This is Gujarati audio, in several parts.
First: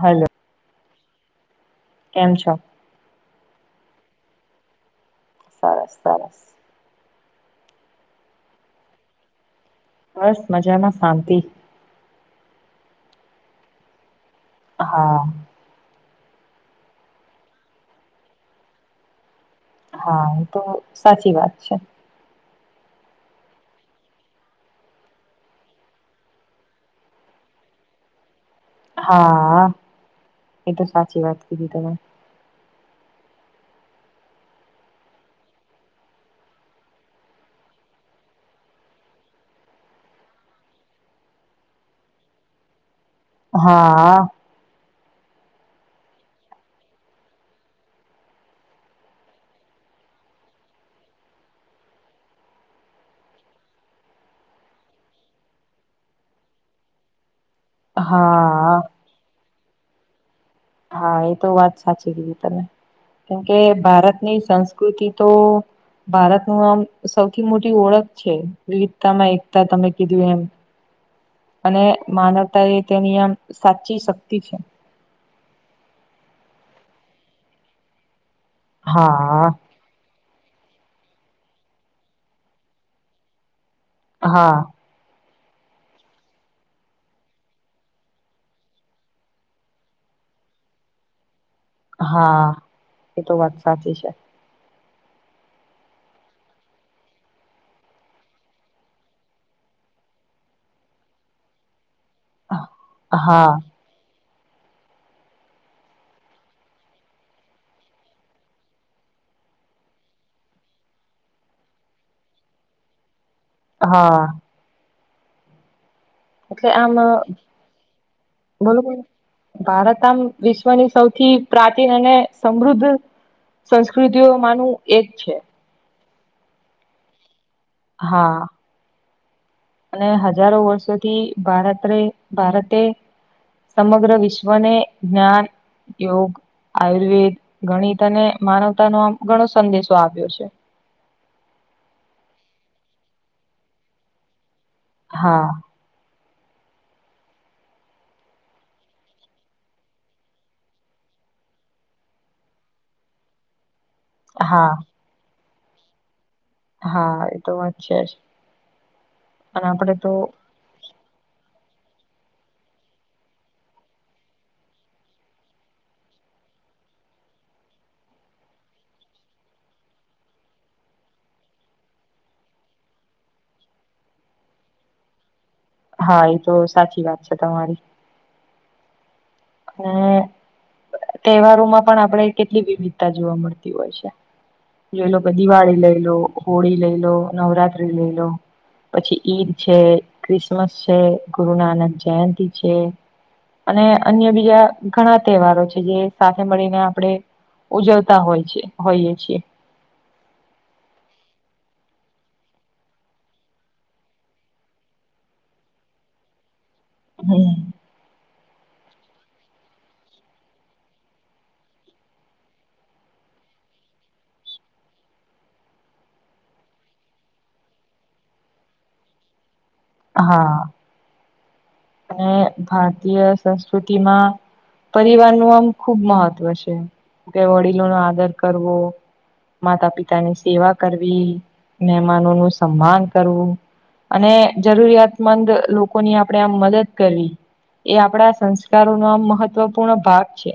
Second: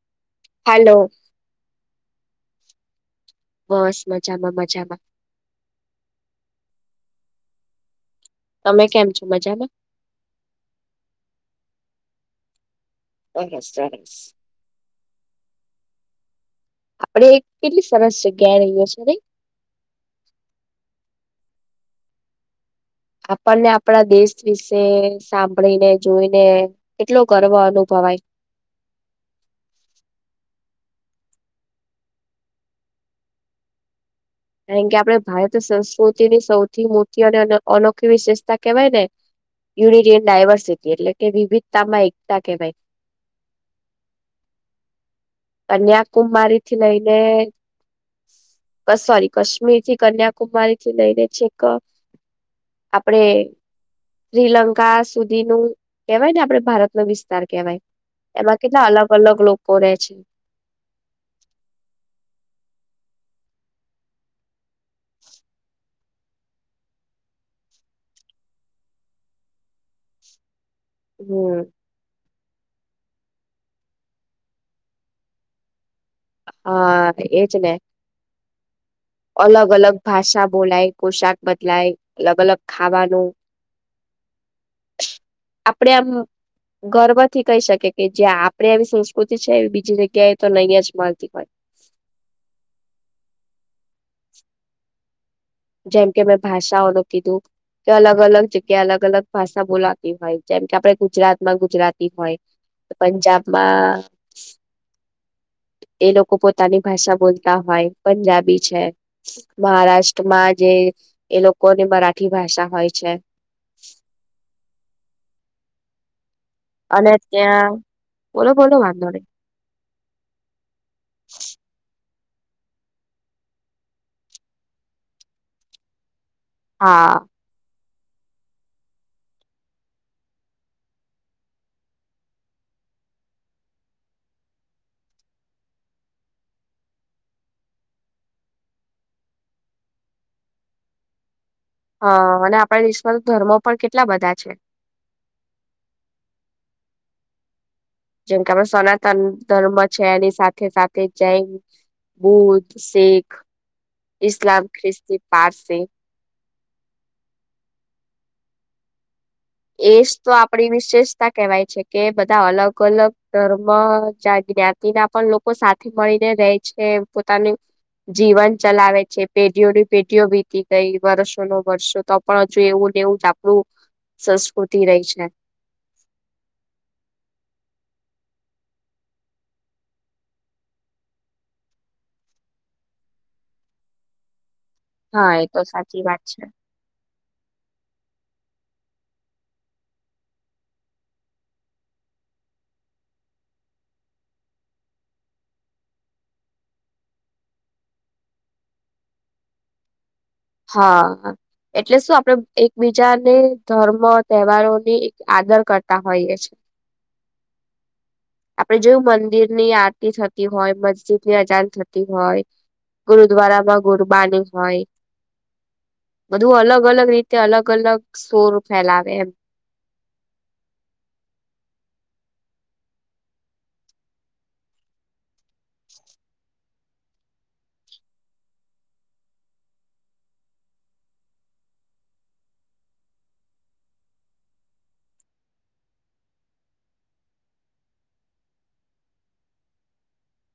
હલો. હલો. કેમ છો? બસ મજામાં મજામાં. સરસ સરસ. તમે કેમ છો મજામાં? બસ મજામાં, શાંતિ. ઓકે સરસ. હા. આપડે કેટલી સરસ જગ્યાએ રહીએ છે નઈ? હા, એ તો સાચી વાત છે. આપણને આપણા દેશ વિશે સાભળીને જોઈને કેટલો ગર્વ અ ભવાય. હા, એ તો સાચી વાત કીધી તમે. કારણ કે આપણે ભારતી સંસ્કૃતિની સૌથી મોટી અને અ અનોખી વિશેષતા કેવાય ને યુનિટી ઈન ડાયવર્સિટી એટલે કે વિવિધતામાં એકતા કહેવાય. હા. કન્યાકુમારીથી લઈને ક સોરી કશ્મીરથી કન્યાકુમારીથી લઈને છેક આપડે શ્રીલંકા સુધીનું કેહવાયને આપડે ભારતનો વિસ્ વિસ્તાર કેવાય એમાં હા કેટલા અલગ-અલગ લોકો રે છે. હા એ તો વાત સાચી કીધી તમે કેમકે ભારતની સંસ્ કૃતિ તો ભારતનું આમ સૌથી મોટી ઓળખ છે વિવિધતામાં એકતા તમે કીધું એમ. હમ અને માનવતા એ તેની આમ સાચી શક્તિ છે. હા એજ ને. હા અલગ-અલગ ભાષા બોલાય, પોશાક બદલાય, અલગ-અલગ ખાવાનું હા. આપડે આમ ગર્વથી કહી શકે કે જા આપણેે આવી સંસ્કૃતિ છે એ બીજી જગ્યાએ તો નહીં જ મળતી હોય. હા, એ તો વાત સાચી છે. જેમ કે મેં ભાષાઓનું કીધું કે અલગ અલગ જગ્યા અલગ અલગ ભાષા બોલાતી હોય જેમ કે આપડે ગુજરાત માં ગુજરાતી હોય હા પંજાબમાં એ લોકો પોતાની ભાષા બોલતા હોય પંજાબી છે, મહારાષ્ટ્ર માં જે એ લોકોને મરાઠી ભાષા હોય છે. હા. એટલે આમ અને ત્યાં બોલો બોલો ભારત આમ વિશ્વની સૌથી પ્રાચીન અને સમૃદ્ધ સંસ્કૃતિઓમાનું એક છે. હા. હા. અને હજારો વર્ષોથી ભારતરે ભારતે સમગ્ર વિશ્વને જ્ઞાન, યોગ આયુર્વેદ, ગણિત અને માનવતાનો આમ ઘણો સંદેશો આપ્યો છે. હા અને આપણા દેશમાં તો ધર્મો પણ કેટલા બધા છે. હા. જેમ કે આપ સનાતન ધર્મ છે એની સાથે સાથે જૈન બુધ શીખ ઇસ્લામ હા ખ્રિસ્તી પારસી હા એતો વાત છે જ અને આપડે એજ તો આપડી વિશેષ કવાય છે કે બધા અલગ અલગ ધર્મ જ્ઞાતિના પણ લોકો સાથે મળી રે છે પોતાનું જીવન ચલાવે છે પેઢીઓની પેઢીઓ વીતી ગઈ વર્ષો નો વર્ષો તો પણ હજુ એવું એવું જ આપણું સંસ્કૃતિ રહી છે હા એ તો સાચી વાત છે તમારી હમ તહેવારો માં પણ આપણેે કેટલી વિવિધતા જોવા મળતી હોય છે જોઈ લો કે હા એ તો દિવાળી લઈ સાચી લો વાત છે હોળી લઈ લો નવરાત્રી લઈ લો પછી ઈદ છે ક્રિસમસ છે ગુરુ નાનક જયંતિ છે અને અન્ય બીજા ઘણા તહેવારો છે જે સાથે મળીને આપડે ઉજવતા હોય છે હોઈએ છીએ હા એટલે શું આપણે એકબીજાને ધર્મ તહેવારોની આદર કરતા હોઈએ છેએ હમ આપડે જોયુ મંદિર ની આરતી થતી હોય મસ્જિદ ની અજાન થતી હોય ગુરુદ્વારા માં ગુરબાની હોય બધું અલગ અલગ રીતે અલગ અલગ સોર ફેલાવે એમ હા અને ભારતીય સંસ્કૃતિમા પરિવાર નું આમ ખુબ મહત્વ છે કે વડીલો નો આદર કરવો માતા પિતાની સેવા કરવી મહેમાનો નું સન્માન કરવું અને જરૂરિયાતમંદ લોકોની આપણેે આમ મદદ કરવી એ આપડા સંસ્કારોનો આ મહત્વપૂર્ણ ભાગ છે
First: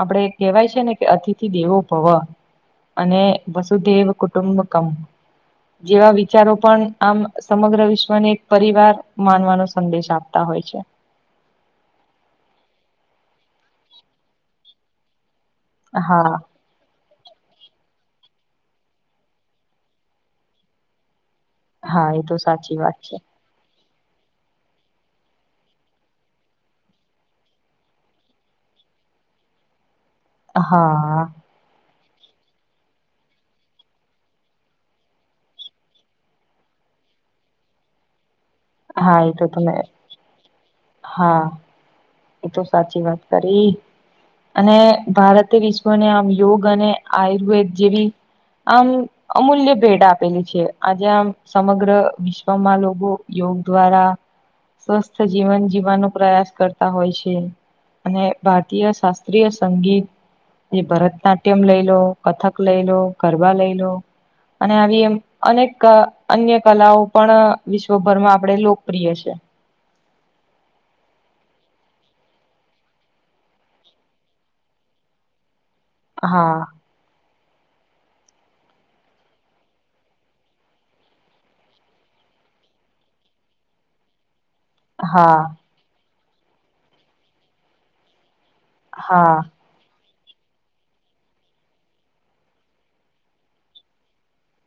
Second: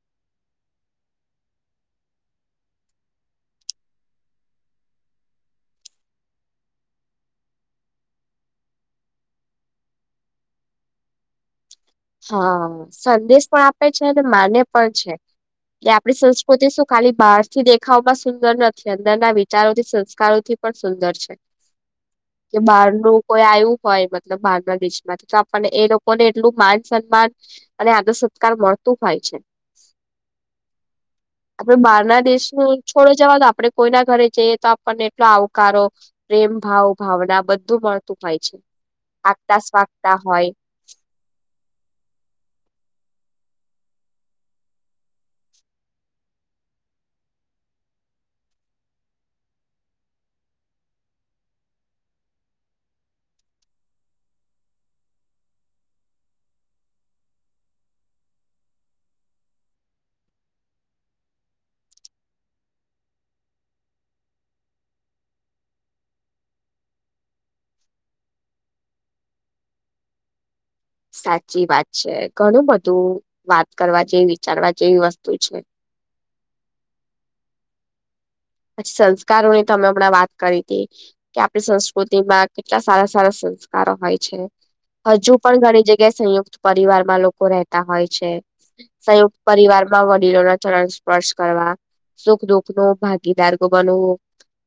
આપડે કેહેવાય છે ને કે અતિથી દેવો ભવ અને વસુધેવ કુટુંબકમ જેવા વિચારો પણ આમ સમગ્ર વિશ્વને એક પરિવાર માનવાનો સંદેશ આપતા હોય છે હા સંદેશ પણ આપે છે અને માને પણ છે એ આપણી હા સંસ્કૃતિ શું ખાલી બહારથી દેખાવમાં સુંદર નથી અંદરના વિચારોથી, સંસ્કારોથી પણ સુંદર છે. હા એ તો કે સાચી વાત બહારનું છે કોઈ આયુ હોય મતલબ બહારના દેશમાંથી તો આપણને એ લોકોને એટલું માન સન્માન અને આદર સત્કાર મળતું હોય છે હા દેશ ન છોડ જવાદો આપડે કોઈના ઘરે જઈએ તો આપણને એટલો આવકારો પ્રેમ ભાવ ભાવ બધું મળતું હોય છે હા એ તો આગતા તમે સ્વાગતા હોય હા એ તો સાચી વાત કરી અને ભારતે વિશ્વને આમ યોગ અને આયુર્વેદ જેવી આમ અમૂલ્ય ભેટ આપેલી છે આજે આમ સમગ્ર વિશ્વમાં લોકો દ્વારા સ્વસ્થ જીવન જીવવાનો પ્રયાસ કર તા હોય છે અને ભારતીય શાસ્ત્રીય સંગીત એ ભરત નાટ્યમ લઈ લો કથક લઈ લો ગરબા લઈ લો અને આવી એ અનેક અન્ય કલાઓ પણ વિશ્વભરમાં આપણેે લોકપ્રિય છે [inaudible] સાચી વાત છે ઘણું બધું વાત કરવા જેવી વિચારવા જેવી વસ્તુ છે હા પછી સંસ્કારોની તમે હમણાં વાત કરી હતી કે આપણી સંસ્કૃતિમાં કેટલા સારા સારા સંસ્કારો હોય છે હજુ હા પણ ઘણી જગ્યાએ સંયુક્ત પરિવારમાં લોકો રહેતા હોય છે. સંયુક્ત હા પરિવારમાં વડીલોના ચરણ સ્પર્શ કરવા સુખ દુઃખનો ભાગ ગીદાર કો બનવું.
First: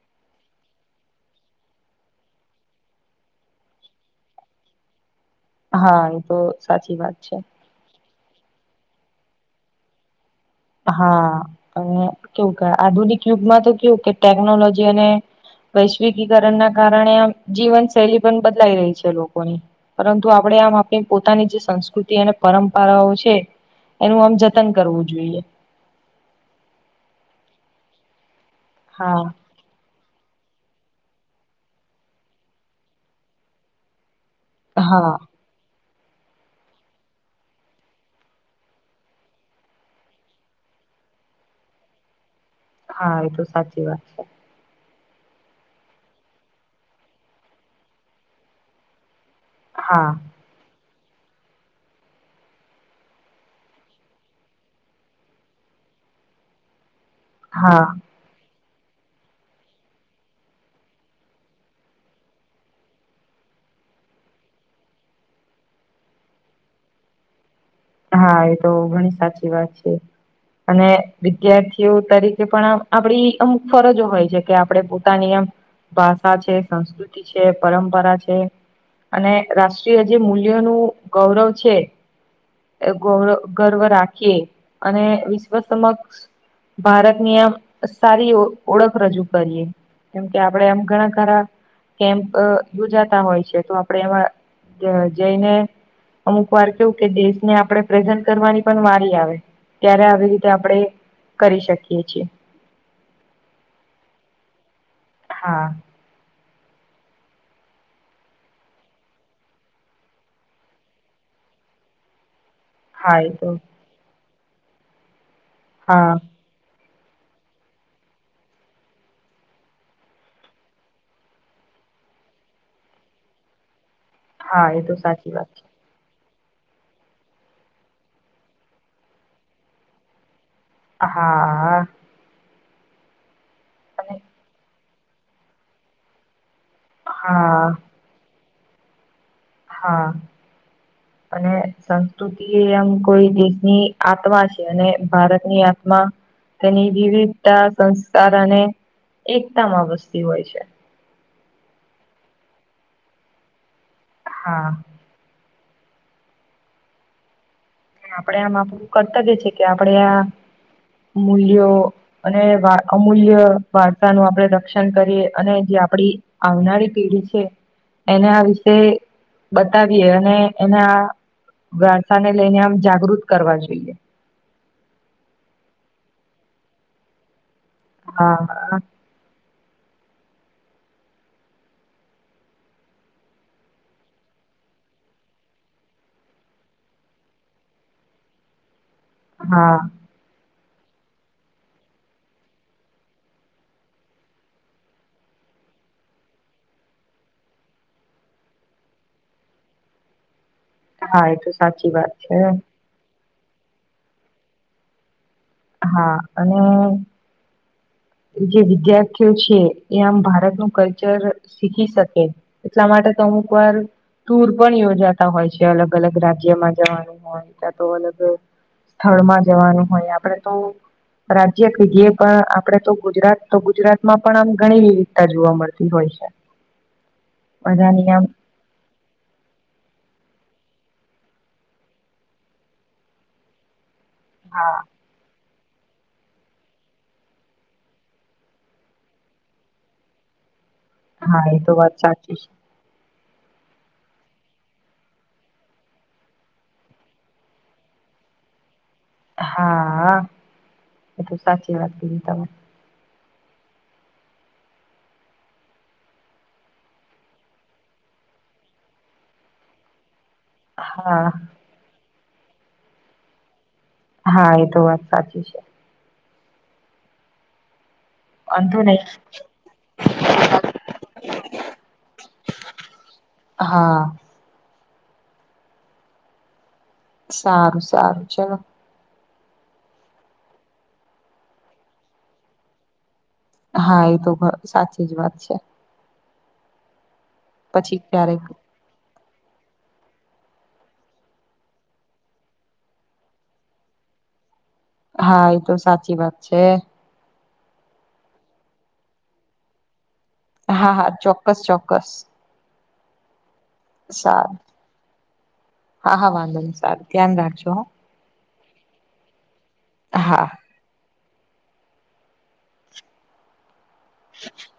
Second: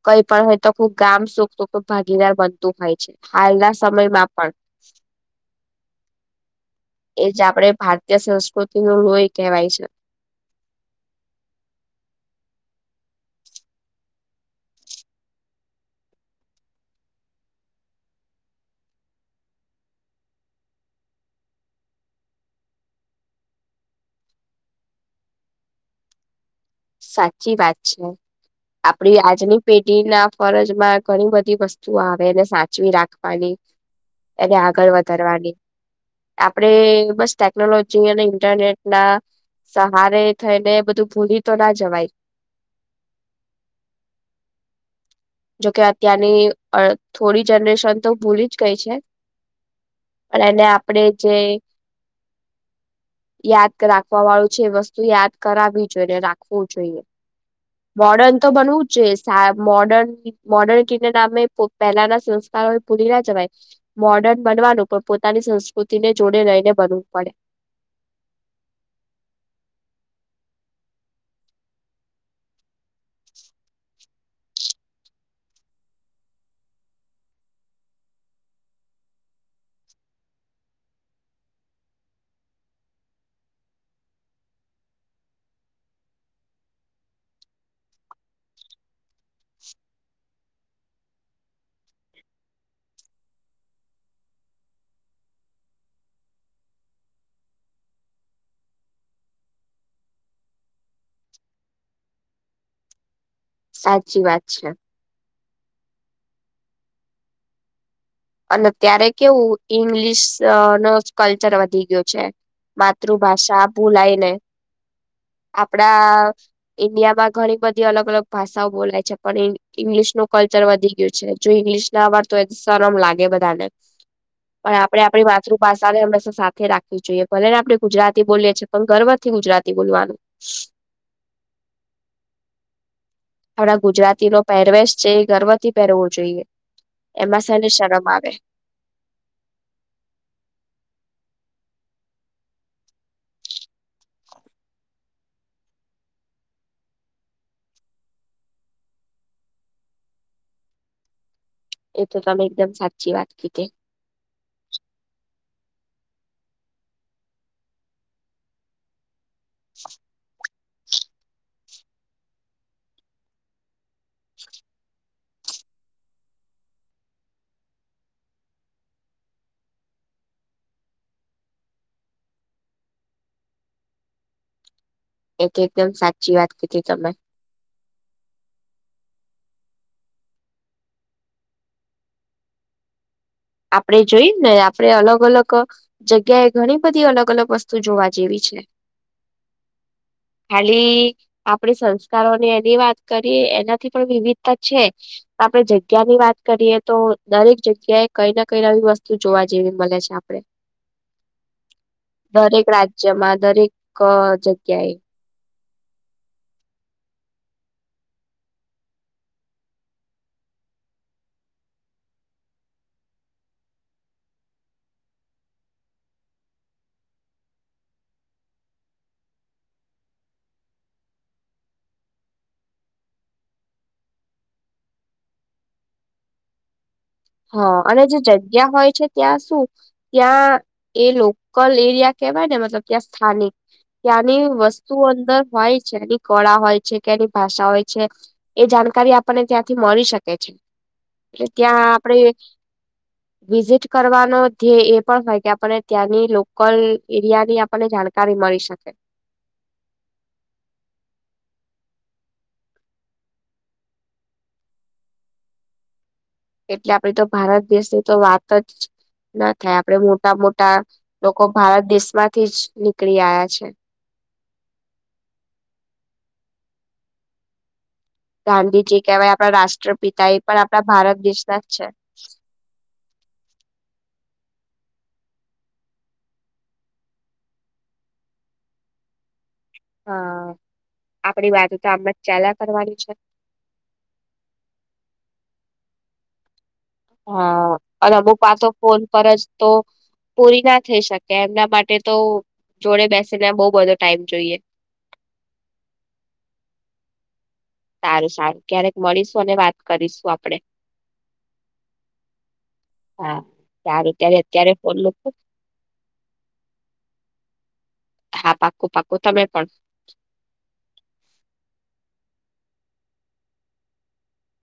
કઈ પણ હોય તો ખુબ ગામ સુખ દુઃખમાં ભાગીદાર બનતુ હોય છે. હાલના સમયમાં પણ. હા એ તો સાચી વાત છે. જે સંસ્કૃતિનું લોહી કેવાય છે. હા અને કેવું કે આધુનિક યુગમાં તો કેવું કે ટેકનોલોજી અને વૈશ્વિકીકરણના કારણે આમ જીવન શૈલી પણ બદલાઈ રહી છે લોકોની. પરંતુ આપણે આમ આપણી પોતાની જે સંસ્કૃતિ અને પરંપરાઓ છે. એનું આમ જતન કરવું જોઈએ. સાચી વાત છે. આપડી હા આજની પેઢીના ફરજમાં ઘણી બધી વસ્તુઓ આવે એને સાચવી રાખવાની. એને આગળ હા વધારવાની. આપણે બસ ટેકનોલોજી અને ઇન્ટરનેટના સહારે થઈને બધું ભૂલી તો ના જવાય. હા એ તો સાચી વાત છે. જોકે અત્યારની અ થોડી જનરેશન તો ભૂલી જ ગઈ છે. હા પણ એને આપણેે જે યાદ રાખવા વાળું છે એ વસ્તુ યાદ કરાવવી જોઈને રાખવું જોઈએ. હા મોર્ડર્ન તો બનવું જ જે સા મોર્ડન મોર્ડર્ન કીનીડા મેં પહેલાના સંસ્કારોને ભૂલી ના જવાય. મોડર્ન બનવાનું પણ પોતાની સંસ્કૃતિને જોડે લઈને બનવું પડે. હા એ તો ઘણી સાચી વાત છે. અને વિદ્યાર્થીઓ તરીકે પણ આપડી અમુક ફરજો હોય છે કે આપણે પોતાની આમ ભાષા છે, સંસ્કૃતિ છે, પરંપરા છે. અને રાષ્ટ્રીય જે મૂલ્યોનું ગૌરવ છે. એ ગૌરવ ગર્વ રાખીએ અને વિશ્વ સમક્ષ ભારતની આમ સારી ઓ ઓળખ રજૂ કરીએ. કેમ કે આપડે આમ ઘણા ખરા કેમ્પ યોજાતા હોય છે તો આપણે એમાં જ જઈને અમુક વાર કેવું કે દેશ ને આપણે પ્રેઝન્ટ કરવાની પણ વારી આવે ત્યારે આવી રીતે આપણેે કરી શકીએ છીએ. સાચી વાત છે. હા અને ત્યારે કેવું ઈંગ્લિશનો જ કલ્ચર વધી ગયો છે. હા એ તો માતૃભાષા ભૂલાઈને હા આપડા ઈન્ડિયામાં ઘણી બધી અલગ અલગ ભાષાઓ બોલાય છે પણ ઈ ઇંગ્લિશનું કલ્ચર વધી ગયું છે જોઈ [inaudible] શરમ લાગે બધાને હા પણ એ તો આપડે આપણી સાચી વાત માતૃભાષાને હંમેશા સાથે રાખવી જોઈએ. ભલેને આપણે ગુજરાતી બોલીએ છીએ પન ગર્વથી ગુજરાતી બોલવાનું. હા આ આપણા ગુજરાતીનો પહેરવેશ છે એ ગર્વથી પહેરવો જોઈએ. એમાં શેની હા શરમ? [inaudible] હા અને સંસ્કૃતિ આમ કોઈ દેશની આત્મા છે અને ભારતની આત્મ મા તેની વિવિધતા, સંસ્કાર અને એકતા માં વસતી હોય છે. એ તો તમે એકદમ સાચી વાત કીધી. હા. આપડે આમ આપડું કર્તવ્ય છે કે આપડે આ મૂલ્યો અને અમૂલ્ય વાર્તા નું આપણે રક્ષણ કરી અને આપડી આવનારી પેઢી છે. એને આ વિશે બતાવીએ અને એને આ વારસા ને લઈને આમ જાગૃત કરવા જોઈએ. એ તો એકદમ સાચી વાત કીઘી તમે. હા. આપડે જોઈએ ને આપણે અલગ અલગ જગ્યાએ ઘણી બધી અલગ અલગ વસ્તુ જોવા જેવી છે. છે. હા. ખાલી આપડે સંસ્કારોને એની વાત કરીએ એનાથી પણ વિવિધતા છે. આપડે જગ્યાની વાત કરીએ તો દરેક જગ્યાએ કઈ ના કઈ નવી વસ્તુ જોવા જેવી મળે છે આપડે. હા, એ તો સાચી વાત છે. દરેક રાજ્યમાં દરેક જગ્યાએ હા, અને [unintelligible] જે વિદ્યાર્થીઓ છે, એ આમ ભારતનું કલ્ચર શીખી શકે, એટલા માટે તો અમુક વાર ટુર પણ યોજાતા હોય છે. અલગ અલગ રાજ્યમાં જવાનું હોય, ત્યાં તો અલગ સ્થળમાં જવાનું હોય, આપણેે તો. રાજ્ય કે, એ પણ આપડે તો ગુજરાત, તો ગુજરાતમાં પણ આમ ઘણી વિવિધતા જોવા મળતી હોય છે. હા, અને બધાની જે આમ જગ્યા હોય છે, ત્યાં શું? ત્યાં એ લોકલ એરિયા કેવાય ને, મતલબ ત્યાં સ્થાનિક ત્યાંની હા વસ્તુ અંદર હોય છે, એની કળા હોય છે કે એની ભાષા હોય છે, એ જાણકારી આપણને ત્યાંથી મળી શકે છે. હા, એટલે એ તો ત્યાં વાત સાચી. [unintelligible] છે વિઝિટ કરવાનો ધે એ પણ હોય કે આપણને ત્યાંની લોકલ એરિયા ની આપણને જાણકારી મળે. કરી શકે. હા, એ તો સાચી વાત કીધી તમે. એટલે આપડી તો ભારત દેશની તો વાત જ ના થાય. આપડે મોટ એટલા મોટા હા લોકો ભારત દેશ માંથી જ નીકળી આયા છે. હા, એ તો વાત સાચી છે. વાંધો ગાંધીજી નહી કહેવાય આપણા રાષ્ટ્રપિતા, એ પણ આપડા ભારત દેશના જ છે. હા. સારું, સારું, ચલો. હા, આપડી વાતો તો આમજ ચાલયા કરવાની છે. હા, એ તો સાચી જ વાત છે. હા, પછી અને અમુક ક્યારેક પાછો ફોન પર જ તો પૂરી ના થઈ શકે. એમના માટે તો જોડે બેસીને, બહુ બધો ટાઈમ જોઈએ. હા, એતો સાચી વાત છે. સારું, સારું. ક્યારેક મળીશું અને વાત કરીશું. આપ હા, હા. ચોક્કસ, ચોક્કસ. હા, સારું. ત્યારે અત્યારે ફોન મુકો. હા, હા. વાંધો નહી. સારું, ધ્યાન રાખજો હ. હા, પાકુ, પાકુ. તમે પણ. હા [unintelligible]